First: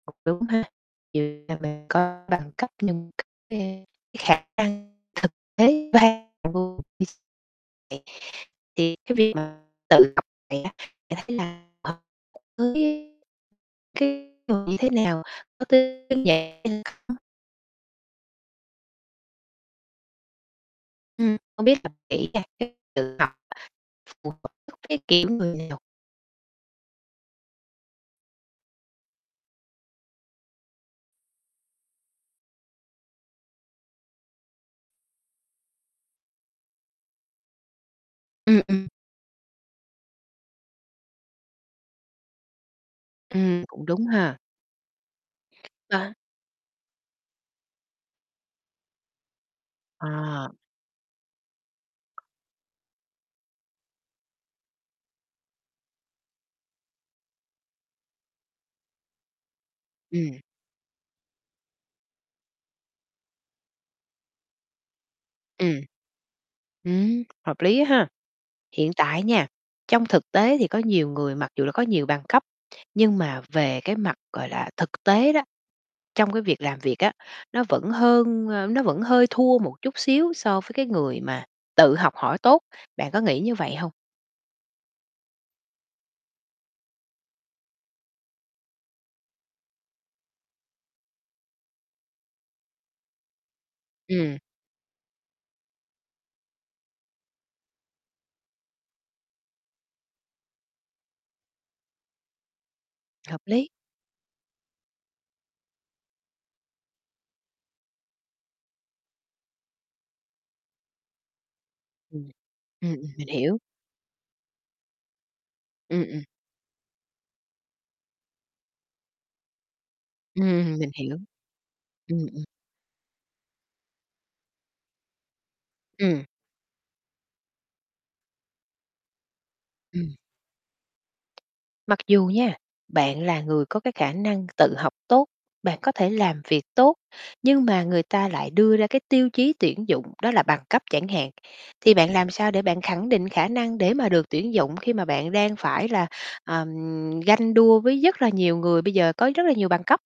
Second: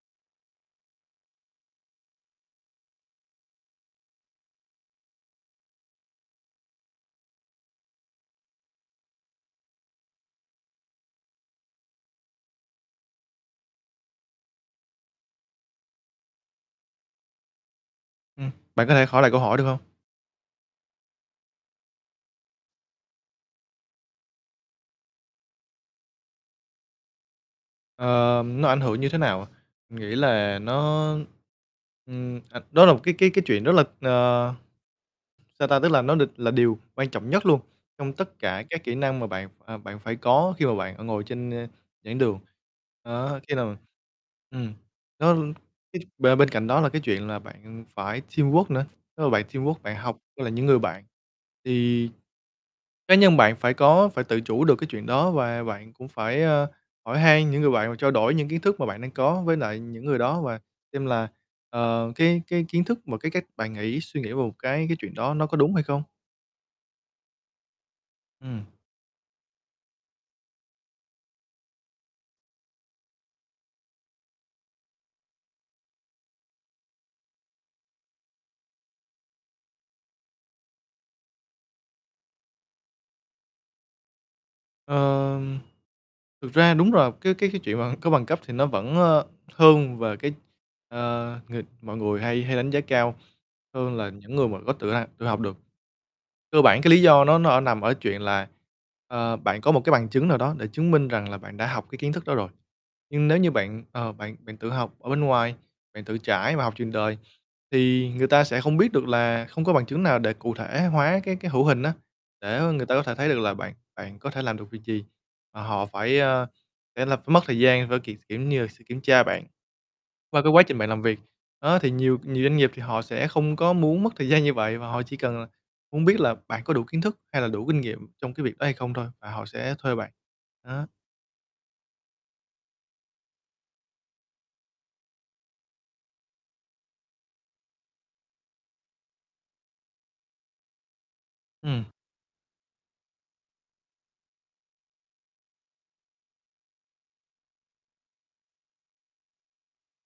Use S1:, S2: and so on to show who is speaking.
S1: Cũng đúng ha, kiểu như là mình có bằng cấp nhưng thực tế cái khả năng thực tế [unintelligible] thì cái việc mà tự học vậy á, bạn thấy là [unintelligible] cái người như thế nào? [unintelligible]
S2: Ừm. Bạn có thể hỏi lại câu hỏi được hông?
S1: Ừm, hông biết là [unintelligible] phù hợp với cái, kiểu, người Nhật.
S2: Ờ, nó ảnh hưởng như thế nào à? Nghĩ là nó ừm, à, đó là một cái cái cái chuyện rất là ờ, sao ta, tức là nó đ là điều quan trọng nhất luôn, trong tất
S1: Ừm,
S2: cả các
S1: ừm.
S2: kỹ năng mà bạn ph à, bạn phải có khi mà bạn, ờ, ngồi trên, ơ, giảng đường. Đó, khi
S1: Ừm,
S2: nào
S1: cũng đúng ha.
S2: ừm, nó
S1: À
S2: cái
S1: há.
S2: ba bên cạnh đó là cái chuyện là bạn phải teamwork nữa, nếu mà bạn teamwork, bạn học với lại
S1: À.
S2: những người bạn, thì cá nhân bạn phải có phải tự chủ được cái chuyện đó. Và bạn cũng phải, ơ, hỏi hay những người bạn, và trao đổi những kiến thức mà bạn đang có với lại những người đó,
S1: Ừm.
S2: và xem là, ờ, cái cái kiến thức và cái cách bạn nghĩ, suy nghĩ về một cái cái chuyện đó, nó có đúng
S1: Ừm.
S2: hay không.
S1: Ừm, hợp lý á ha.
S2: Ừm.
S1: Hiện tại nha, trong thực tế thì có nhiều người mặc dù là có nhiều bằng cấp, nhưng mà về cái mặt, gọi là, thực tế đó, trong cái việc làm việc á, nó vẫn hơn ơ, nó vẫn hơi thua một chút xíu so với cái người mà tự học hỏi tốt, bạn có nghĩ như vậy hông?
S2: Ờm, thực ra đúng rồi, cái cái cái chuyện mà có bằng cấp thì nó vẫn, ơ, hơn về cái, ờ, ng mọi người hay hay đánh giá cao hơn là những
S1: Ừm.
S2: người mà có tự [unintelligible] tự học được. Cơ bản cái lý do nó nó ở nằm ở chuyện là, ờ, bạn có một cái bằng chứng nào đó, để chứng minh rằng là bạn đã học cái kiến thức đó rồi. Nhưng nếu
S1: Hợp
S2: như
S1: lý.
S2: bạn, ờ, bạn bạn tự học ở bên ngoài, bạn tự trải và học trường đời, thì người ta sẽ không biết được là không có bằng chứng nào để cụ thể hóa cái cái hữu hình á,
S1: Ừm.
S2: để, ơ, người
S1: Ừm,
S2: ta
S1: ừm,
S2: có thể
S1: mình
S2: thấy được là
S1: hiểu.
S2: bạn bạn có thể làm được việc gì, mà họ
S1: Ừm,
S2: phải,
S1: ừm.
S2: ơ, phải là phải mất thời gian v kiểu kiểu như là, sự kiểm tra bạn qua
S1: Ừm,
S2: cái quá
S1: ừm,
S2: trình bạn
S1: mình
S2: làm
S1: hiểu.
S2: việc. Đó, thì nhiều
S1: Ừm,
S2: nhiều
S1: ừm.
S2: doanh nghiệp thì họ sẽ không có muốn mất thời gian như vậy, và họ chỉ cần là muốn biết
S1: Ừm.
S2: là bạn có đủ kiến thức hay là đủ kinh nghiệm trong cái việc đó hay không thôi, và họ sẽ thuê bạn,
S1: Ừm.
S2: đó.
S1: Mặc dù nha, bạn là người có cái khả năng tự học tốt, bạn có thể làm việc tốt, nhưng mà người ta lại đưa ra cái tiêu chí tuyển dụng đó là bằng cấp chẳng hạn,
S2: Ừm.
S1: thì bạn làm sao để bạn khẳng định khả năng để mà được tuyển dụng, khi mà bạn đang phải là, à, ganh đua với giấc là nhiều người bây giờ có rất là nhiều bằng cấp?